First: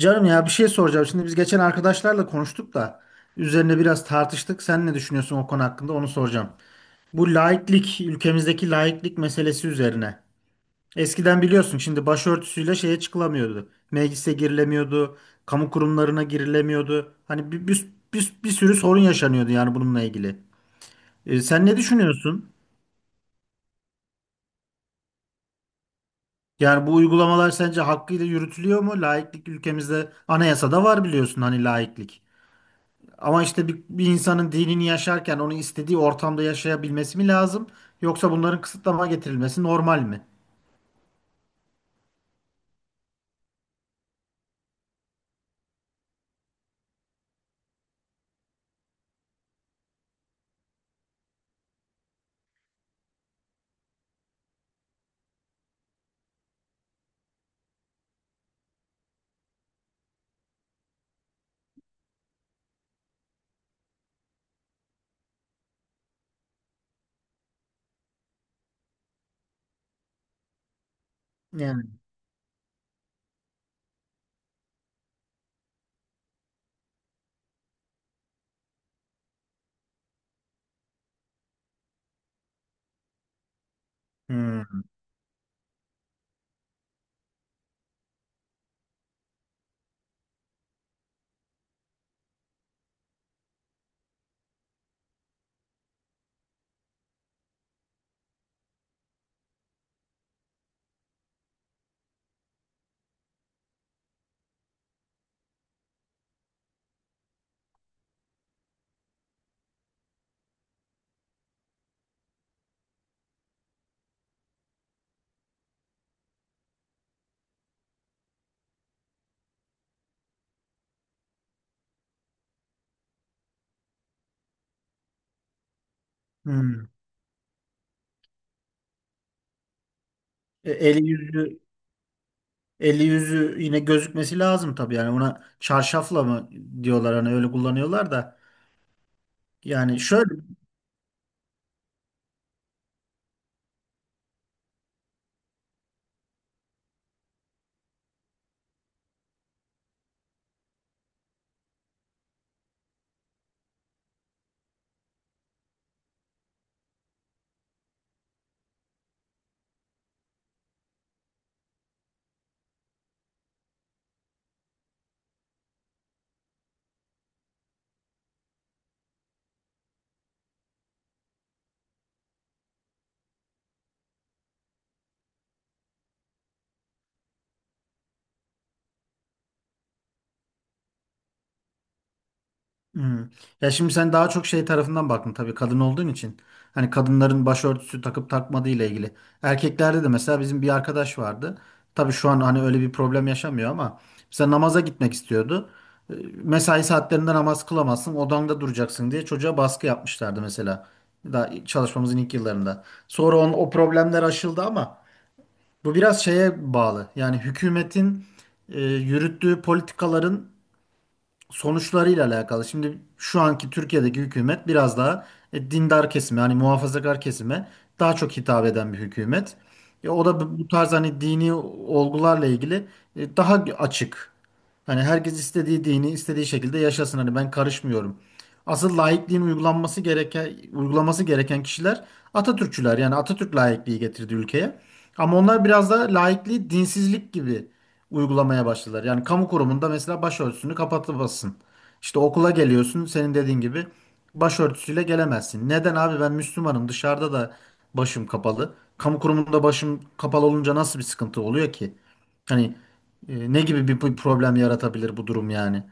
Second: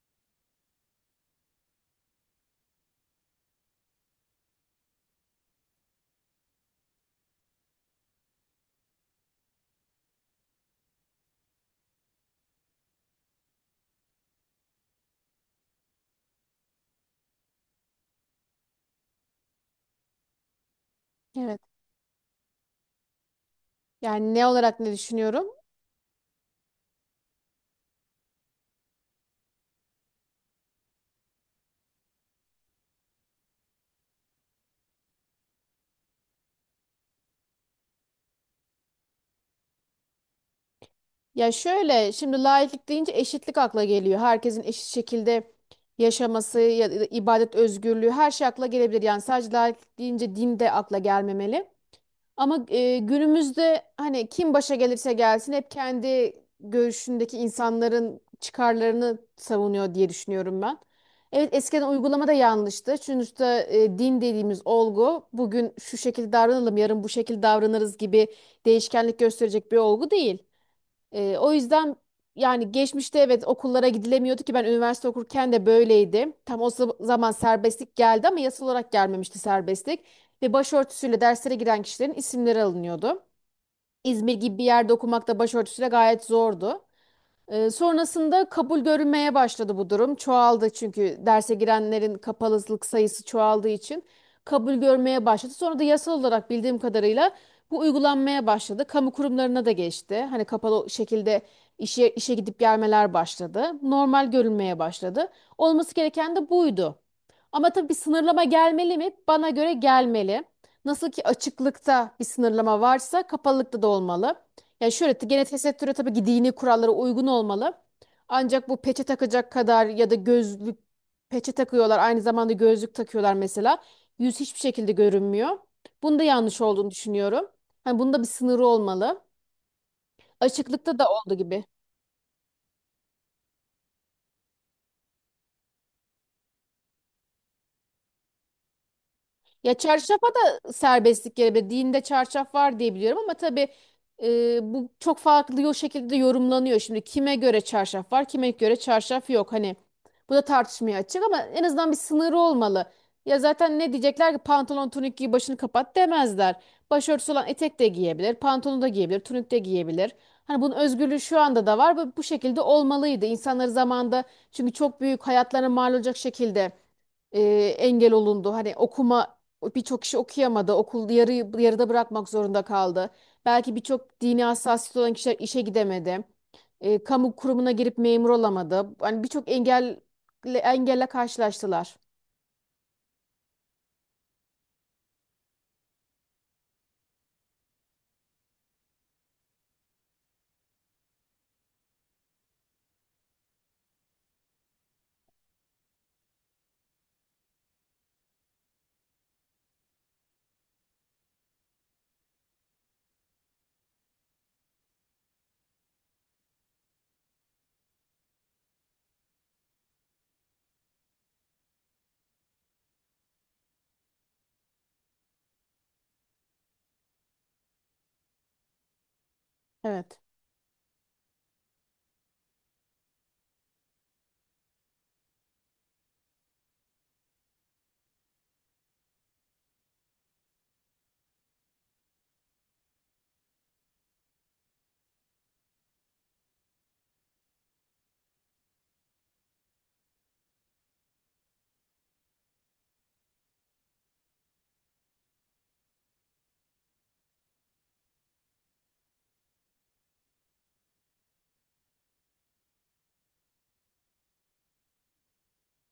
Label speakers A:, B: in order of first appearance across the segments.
A: Canım ya bir şey soracağım. Şimdi biz geçen arkadaşlarla konuştuk da üzerine biraz tartıştık. Sen ne düşünüyorsun o konu hakkında onu soracağım. Bu laiklik, ülkemizdeki laiklik meselesi üzerine. Eskiden biliyorsun şimdi başörtüsüyle şeye çıkılamıyordu. Meclise girilemiyordu, kamu kurumlarına girilemiyordu. Hani bir sürü sorun yaşanıyordu yani bununla ilgili.
B: Evet.
A: Sen ne düşünüyorsun?
B: Yani ne olarak ne düşünüyorum?
A: Yani bu uygulamalar sence hakkıyla yürütülüyor mu? Laiklik ülkemizde anayasada var biliyorsun hani laiklik. Ama işte bir insanın dinini yaşarken onu istediği ortamda yaşayabilmesi mi lazım? Yoksa bunların kısıtlama getirilmesi normal mi?
B: Ya şöyle, şimdi laiklik deyince eşitlik akla geliyor. Herkesin eşit şekilde yaşaması ya da ibadet özgürlüğü, her şey akla gelebilir. Yani sadece laiklik deyince din de akla gelmemeli. Ama günümüzde hani kim başa gelirse gelsin hep kendi görüşündeki insanların çıkarlarını savunuyor diye düşünüyorum ben. Evet, eskiden uygulamada yanlıştı. Sonuçta din dediğimiz olgu bugün şu şekilde davranalım yarın bu şekilde davranırız gibi değişkenlik gösterecek bir olgu değil. O
A: Yani.
B: yüzden yani geçmişte evet okullara gidilemiyordu ki ben üniversite okurken de böyleydi. Tam zaman serbestlik geldi ama yasal olarak gelmemişti serbestlik. Ve başörtüsüyle derslere giren kişilerin isimleri alınıyordu. İzmir gibi bir
A: Hmm.
B: yerde okumak da başörtüsüyle gayet zordu. Sonrasında kabul görünmeye başladı bu durum. Çoğaldı, çünkü derse girenlerin kapalılık sayısı çoğaldığı için kabul görmeye başladı. Sonra da yasal olarak bildiğim kadarıyla bu uygulanmaya başladı. Kamu kurumlarına da geçti. Hani kapalı şekilde işe gidip gelmeler başladı. Normal görünmeye başladı. Olması gereken de buydu. Ama tabii bir sınırlama gelmeli mi? Bana göre gelmeli. Nasıl ki açıklıkta bir sınırlama varsa kapalılıkta da olmalı. Ya şöyle, gene tesettüre tabii ki dini kurallara uygun olmalı. Ancak bu peçe takacak kadar ya da gözlük, peçe takıyorlar aynı zamanda gözlük takıyorlar mesela. Yüz hiçbir şekilde görünmüyor. Bunda yanlış olduğunu
A: Hmm.
B: düşünüyorum. Hani bunda bir sınırı olmalı. Açıklıkta da
A: Eli
B: olduğu
A: yüzü
B: gibi.
A: eli yüzü yine gözükmesi lazım tabii yani ona çarşafla mı diyorlar hani öyle kullanıyorlar da.
B: Ya
A: Yani
B: çarşafa
A: şöyle.
B: da serbestlik gelebilir. Dinde çarşaf var diye biliyorum ama tabii bu çok farklı o şekilde yorumlanıyor. Şimdi kime göre çarşaf var, kime göre çarşaf yok. Hani bu da tartışmaya açık ama en azından bir sınırı olmalı. Ya zaten ne diyecekler ki, pantolon tunik giy başını kapat demezler. Başörtüsü olan etek de giyebilir, pantolonu da giyebilir, tunik de giyebilir. Hani bunun özgürlüğü şu anda da var ve bu şekilde olmalıydı. İnsanları zamanda, çünkü çok büyük hayatlarına mal olacak şekilde e, engel olundu. Hani okuma, birçok kişi okuyamadı. Okul yarıda bırakmak zorunda kaldı. Belki birçok dini hassasiyet olan kişiler işe gidemedi. Kamu kurumuna girip memur olamadı. Hani birçok engelle karşılaştılar.
A: Hmm. Ya şimdi sen daha çok şey tarafından baktın tabii kadın olduğun için. Hani kadınların başörtüsü takıp takmadığı ile ilgili. Erkeklerde de mesela bizim bir arkadaş vardı. Tabii şu an hani öyle bir problem yaşamıyor ama mesela namaza gitmek istiyordu. Ee, Mesai saatlerinde namaz kılamazsın, odanda duracaksın diye çocuğa baskı yapmışlardı mesela. Daha çalışmamızın ilk yıllarında. Sonra o problemler aşıldı ama bu biraz şeye bağlı. Yani hükümetin yürüttüğü politikaların sonuçlarıyla alakalı. Şimdi şu anki Türkiye'deki hükümet biraz daha dindar kesime, hani muhafazakar kesime daha çok hitap eden bir hükümet.
B: Evet.
A: O da bu tarz hani dini olgularla ilgili daha açık. Hani herkes istediği dini istediği şekilde yaşasın. Hani ben karışmıyorum. Asıl laikliğin uygulanması gereken uygulaması gereken kişiler Atatürkçüler. Yani Atatürk laikliği getirdi ülkeye. Ama onlar biraz da laikliği dinsizlik gibi uygulamaya başladılar. Yani kamu kurumunda mesela başörtüsünü kapatırsın. İşte okula geliyorsun senin dediğin gibi başörtüsüyle gelemezsin. Neden abi ben Müslümanım dışarıda da başım kapalı. Kamu kurumunda başım kapalı olunca nasıl bir sıkıntı oluyor ki? Hani ne gibi bir problem yaratabilir bu durum yani?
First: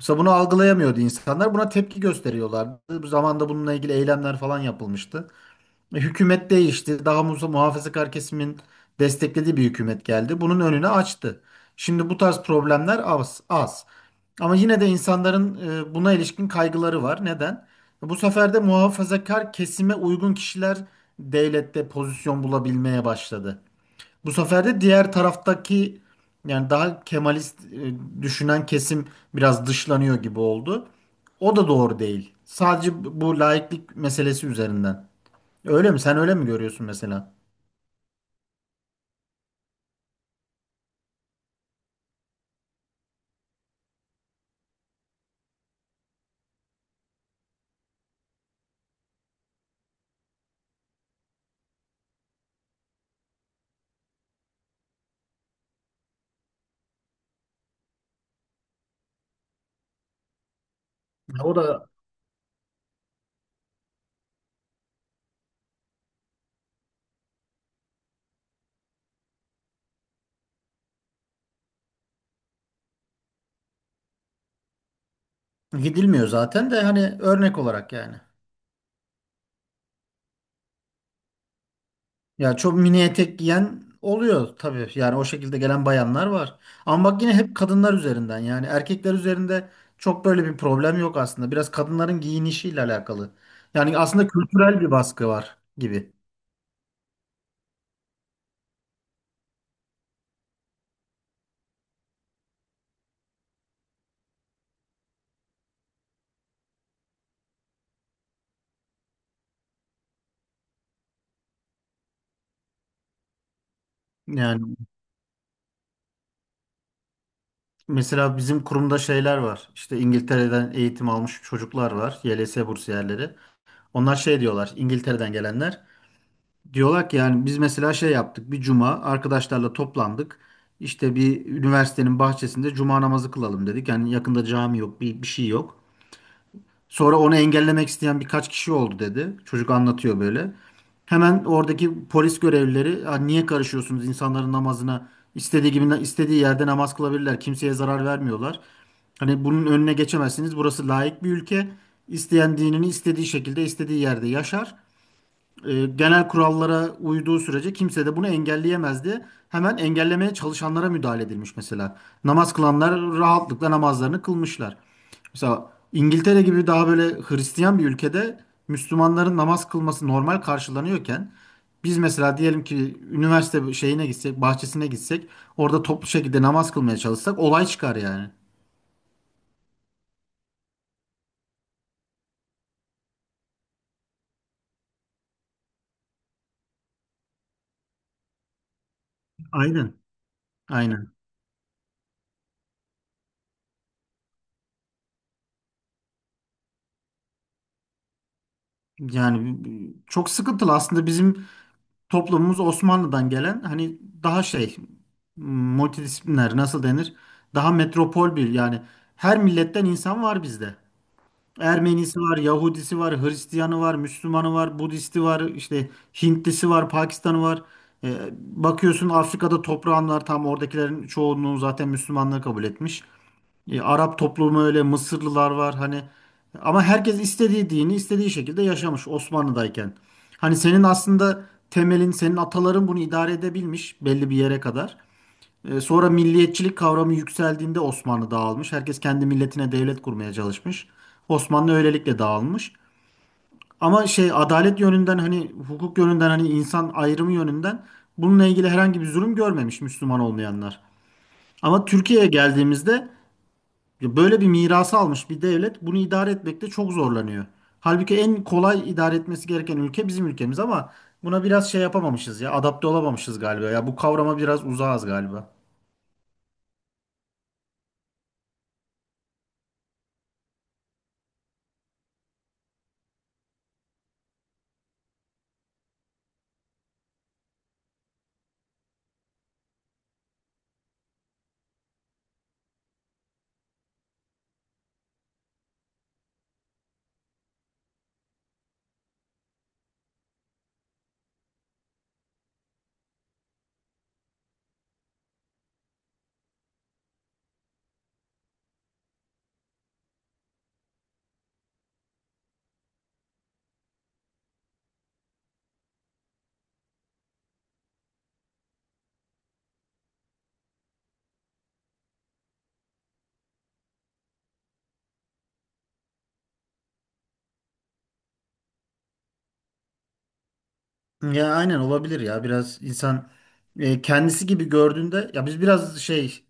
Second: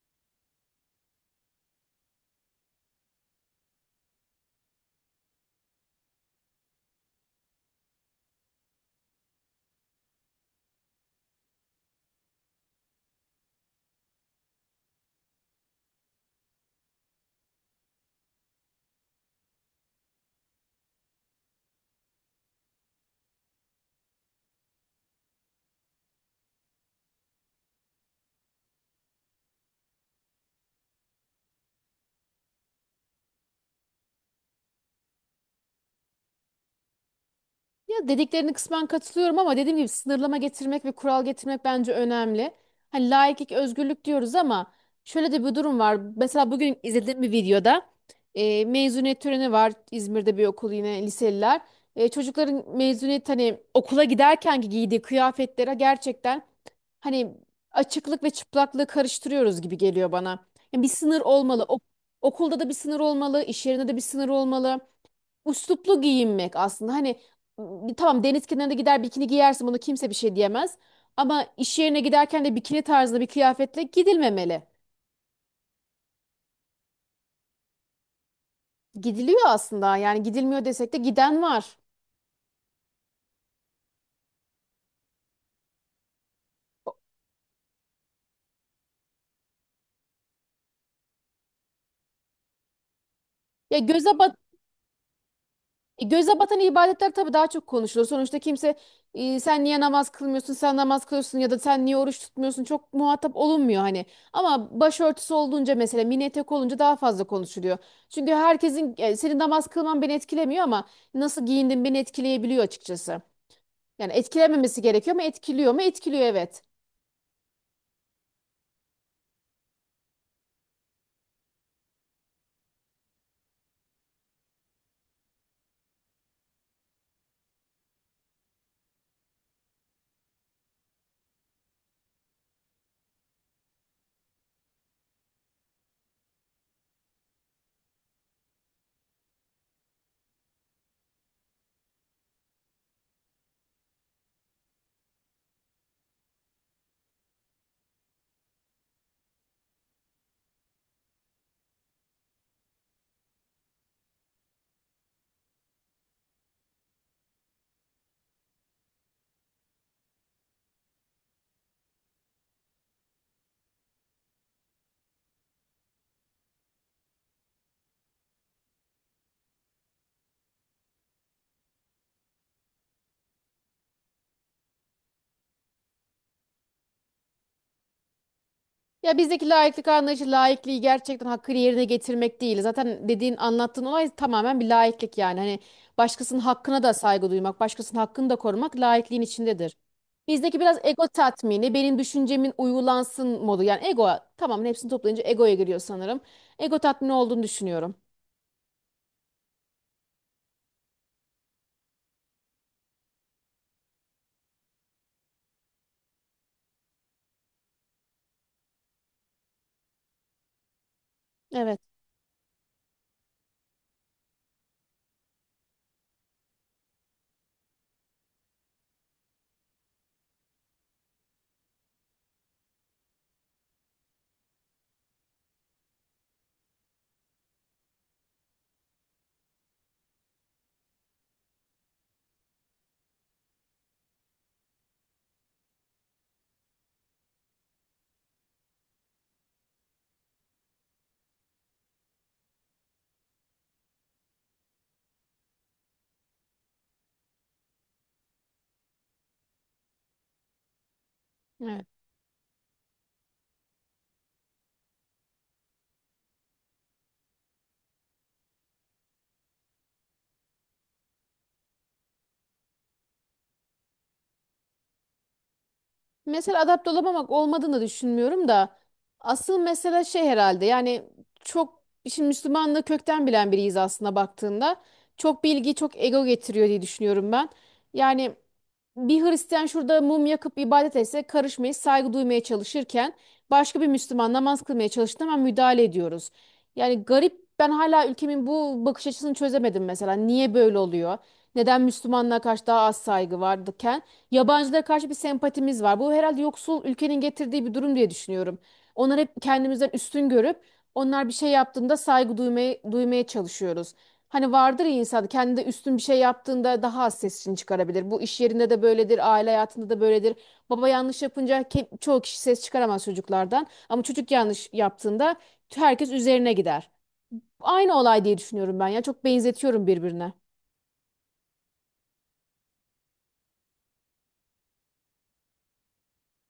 A: Mesela bunu algılayamıyordu insanlar. Buna tepki gösteriyorlardı. Bu zamanda bununla ilgili eylemler falan yapılmıştı. Hükümet değişti. Daha muhafazakar kesimin desteklediği bir hükümet geldi. Bunun önünü açtı. Şimdi bu tarz problemler az, az. Ama yine de insanların buna ilişkin kaygıları var. Neden? Bu sefer de muhafazakar kesime uygun kişiler devlette pozisyon bulabilmeye başladı. Bu sefer de diğer taraftaki yani daha Kemalist düşünen kesim biraz dışlanıyor gibi oldu. O da doğru değil. Sadece bu laiklik meselesi üzerinden. Öyle mi? Sen öyle mi görüyorsun mesela?
B: Ya dediklerine kısmen katılıyorum ama dediğim gibi sınırlama getirmek ve kural getirmek bence önemli. Hani laiklik, özgürlük diyoruz ama şöyle de bir durum var. Mesela bugün izlediğim bir videoda mezuniyet töreni var, İzmir'de bir okul, yine liseliler. Çocukların mezuniyet hani okula giderken ki giydiği kıyafetlere gerçekten hani açıklık ve çıplaklığı karıştırıyoruz gibi geliyor bana. Yani bir sınır
A: Ya o
B: olmalı.
A: da
B: Okulda da bir sınır olmalı, iş yerinde de bir sınır olmalı. Üsluplu giyinmek aslında. Hani tamam, deniz kenarında gider bikini giyersin, bunu kimse bir şey diyemez. Ama iş yerine giderken de bikini tarzında bir kıyafetle gidilmemeli.
A: gidilmiyor zaten de hani örnek olarak yani.
B: Gidiliyor aslında, yani gidilmiyor desek de giden var.
A: Ya çok mini etek giyen oluyor tabii. Yani o şekilde gelen bayanlar var. Ama bak yine hep kadınlar üzerinden yani erkekler üzerinde çok böyle bir problem yok aslında. Biraz kadınların giyinişiyle alakalı.
B: Ya
A: Yani
B: göze
A: aslında
B: bat
A: kültürel bir baskı var gibi.
B: Göze batan ibadetler tabii daha çok konuşulur. Sonuçta kimse sen niye namaz kılmıyorsun, sen namaz kılıyorsun ya da sen niye oruç tutmuyorsun çok muhatap olunmuyor hani. Ama başörtüsü olduğunca, mesela mini etek olunca daha fazla konuşuluyor. Çünkü herkesin senin namaz kılman beni etkilemiyor ama nasıl giyindin beni etkileyebiliyor açıkçası. Yani
A: Yani
B: etkilememesi gerekiyor mu? Etkiliyor mu? Etkiliyor, evet.
A: mesela bizim kurumda şeyler var. İşte İngiltere'den eğitim almış çocuklar var. YLS bursiyerleri. Onlar şey diyorlar İngiltere'den gelenler. Diyorlar ki yani biz mesela şey yaptık bir cuma arkadaşlarla toplandık. İşte bir üniversitenin bahçesinde cuma namazı kılalım dedik. Yani yakında cami yok bir şey yok. Sonra onu engellemek isteyen birkaç kişi oldu dedi. Çocuk anlatıyor böyle. Hemen oradaki polis görevlileri: "Ya niye karışıyorsunuz insanların namazına? İstediği gibi istediği yerde namaz kılabilirler. Kimseye zarar vermiyorlar. Hani bunun önüne geçemezsiniz. Burası laik bir ülke. İsteyen dinini istediği şekilde istediği yerde yaşar genel kurallara uyduğu sürece kimse de bunu engelleyemezdi." Hemen engellemeye çalışanlara müdahale edilmiş mesela. Namaz kılanlar rahatlıkla namazlarını kılmışlar. Mesela İngiltere gibi daha böyle Hristiyan bir ülkede Müslümanların namaz kılması normal karşılanıyorken biz mesela diyelim ki üniversite şeyine gitsek, bahçesine gitsek, orada toplu şekilde namaz kılmaya çalışsak olay çıkar yani.
B: Ya bizdeki laiklik anlayışı laikliği gerçekten hakkını yerine getirmek değil. Zaten dediğin anlattığın olay tamamen bir laiklik yani. Hani başkasının hakkına da saygı duymak, başkasının hakkını da korumak laikliğin içindedir.
A: Aynen.
B: Bizdeki biraz ego
A: Aynen.
B: tatmini, benim düşüncemin uygulansın modu. Yani ego, tamamen hepsini toplayınca egoya giriyor sanırım. Ego tatmini olduğunu düşünüyorum.
A: Yani çok sıkıntılı aslında bizim toplumumuz Osmanlı'dan gelen hani daha şey multidisipliner nasıl denir? Daha metropol bir yani her milletten insan var bizde.
B: Evet.
A: Ermenisi var, Yahudisi var, Hristiyanı var, Müslümanı var, Budisti var, işte Hintlisi var, Pakistanı var. Ee, bakıyorsun Afrika'da toprağın var. Tam oradakilerin çoğunluğu zaten Müslümanlığı kabul etmiş. E, Arap toplumu öyle, Mısırlılar var hani ama herkes istediği dini istediği şekilde yaşamış Osmanlı'dayken. Hani senin aslında temelin, senin ataların bunu idare edebilmiş belli bir yere kadar. Sonra milliyetçilik kavramı yükseldiğinde Osmanlı dağılmış. Herkes kendi milletine devlet kurmaya çalışmış. Osmanlı öylelikle dağılmış. Ama şey adalet yönünden hani hukuk yönünden hani insan ayrımı yönünden bununla ilgili herhangi bir zulüm görmemiş Müslüman olmayanlar. Ama
B: Evet.
A: Türkiye'ye geldiğimizde böyle bir mirası almış bir devlet bunu idare etmekte çok zorlanıyor. Halbuki en kolay idare etmesi gereken ülke bizim ülkemiz ama buna biraz şey yapamamışız ya adapte olamamışız galiba. Ya bu kavrama biraz uzağız galiba.
B: Mesela adapte olamamak olmadığını düşünmüyorum da asıl mesele şey herhalde, yani çok, şimdi Müslümanlığı kökten bilen biriyiz aslında baktığında. Çok bilgi çok ego getiriyor diye düşünüyorum ben. Yani bir Hristiyan şurada mum yakıp ibadet etse karışmayı, saygı duymaya çalışırken başka bir Müslüman namaz kılmaya çalıştığında hemen müdahale ediyoruz. Yani garip, ben hala ülkemin bu bakış açısını çözemedim mesela. Niye böyle oluyor? Neden Müslümanlara karşı daha az saygı vardıken yabancılara karşı bir sempatimiz var. Bu herhalde yoksul ülkenin getirdiği bir durum diye düşünüyorum. Onları hep kendimizden üstün görüp onlar bir şey yaptığında saygı duymaya çalışıyoruz. Hani vardır ya, insan kendi üstün bir şey yaptığında daha az sesini çıkarabilir. Bu iş yerinde de böyledir, aile hayatında da böyledir. Baba yanlış yapınca çoğu kişi ses çıkaramaz çocuklardan. Ama çocuk yanlış yaptığında herkes üzerine gider. Aynı olay diye düşünüyorum ben ya. Çok benzetiyorum birbirine.
A: Ya aynen olabilir ya biraz insan kendisi gibi gördüğünde ya biz biraz şey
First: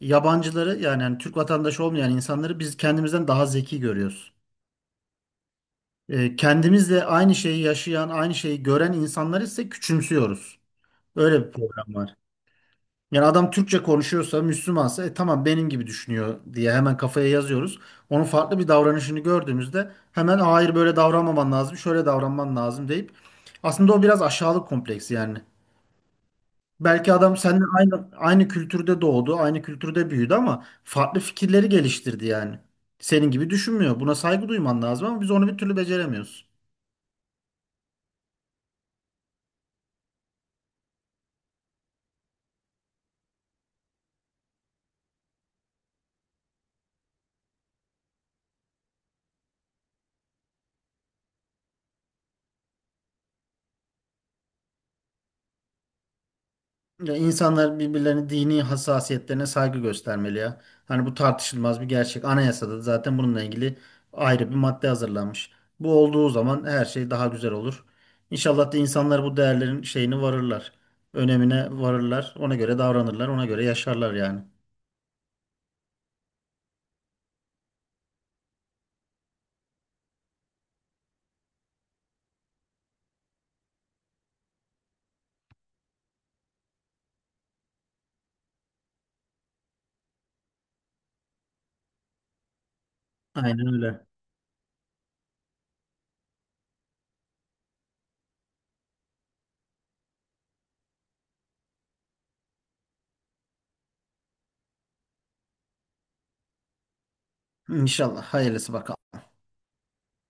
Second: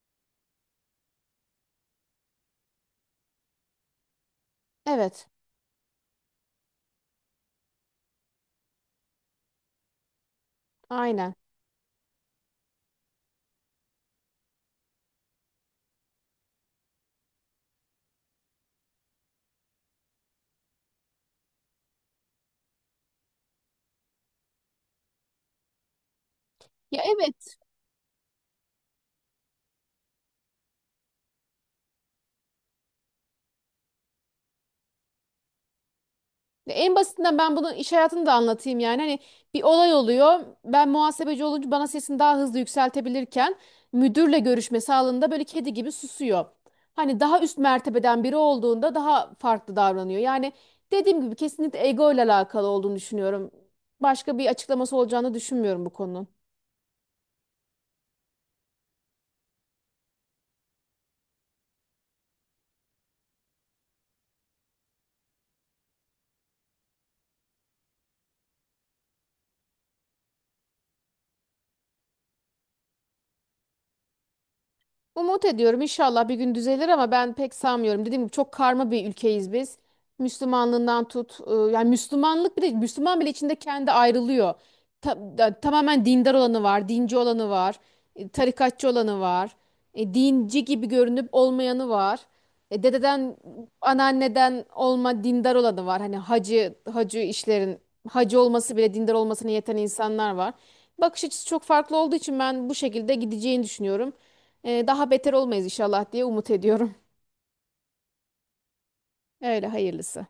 A: yabancıları yani, hani Türk vatandaşı olmayan insanları biz kendimizden daha zeki görüyoruz.
B: Evet,
A: Kendimizle aynı şeyi yaşayan aynı şeyi gören insanları ise küçümsüyoruz.
B: aynen.
A: Öyle bir problem var. Yani adam Türkçe konuşuyorsa, Müslümansa tamam benim gibi düşünüyor diye hemen kafaya yazıyoruz. Onun farklı bir davranışını gördüğümüzde hemen hayır böyle davranmaman lazım, şöyle davranman lazım deyip aslında o biraz aşağılık kompleksi yani.
B: Ya
A: Belki adam
B: evet.
A: seninle aynı kültürde doğdu, aynı kültürde büyüdü ama farklı fikirleri geliştirdi yani. Senin gibi düşünmüyor. Buna saygı duyman lazım ama biz onu bir türlü beceremiyoruz.
B: En basitinden ben bunu iş hayatını da anlatayım yani. Hani bir olay oluyor. Ben muhasebeci olunca bana sesini daha hızlı yükseltebilirken müdürle görüşmesi halinde böyle kedi gibi susuyor. Hani daha üst mertebeden biri olduğunda daha farklı davranıyor. Yani dediğim gibi kesinlikle ego ile alakalı olduğunu düşünüyorum. Başka bir açıklaması olacağını düşünmüyorum bu konunun.
A: Ya insanlar birbirlerinin dini hassasiyetlerine saygı göstermeli ya. Hani bu tartışılmaz bir gerçek. Anayasada da zaten bununla ilgili ayrı bir madde hazırlanmış. Bu olduğu zaman her şey daha güzel olur. İnşallah da insanlar bu değerlerin şeyini varırlar. Önemine varırlar. Ona göre davranırlar. Ona göre yaşarlar yani.
B: Umut ediyorum inşallah bir gün düzelir ama ben pek sanmıyorum. Dediğim gibi çok karma bir ülkeyiz biz. Müslümanlığından tut, yani Müslümanlık bile, Müslüman bile içinde kendi ayrılıyor. Tamamen dindar olanı var, dinci olanı var, tarikatçı olanı var, dinci gibi görünüp olmayanı var. Dededen,
A: Aynen öyle.
B: anneanneden olma dindar olanı var. Hani hacı işlerin hacı olması bile dindar olmasına yeten insanlar var. Bakış açısı çok farklı olduğu için ben bu şekilde gideceğini düşünüyorum. Daha beter olmayız inşallah diye umut ediyorum.
A: İnşallah. Hayırlısı bakalım.
B: Öyle hayırlısı.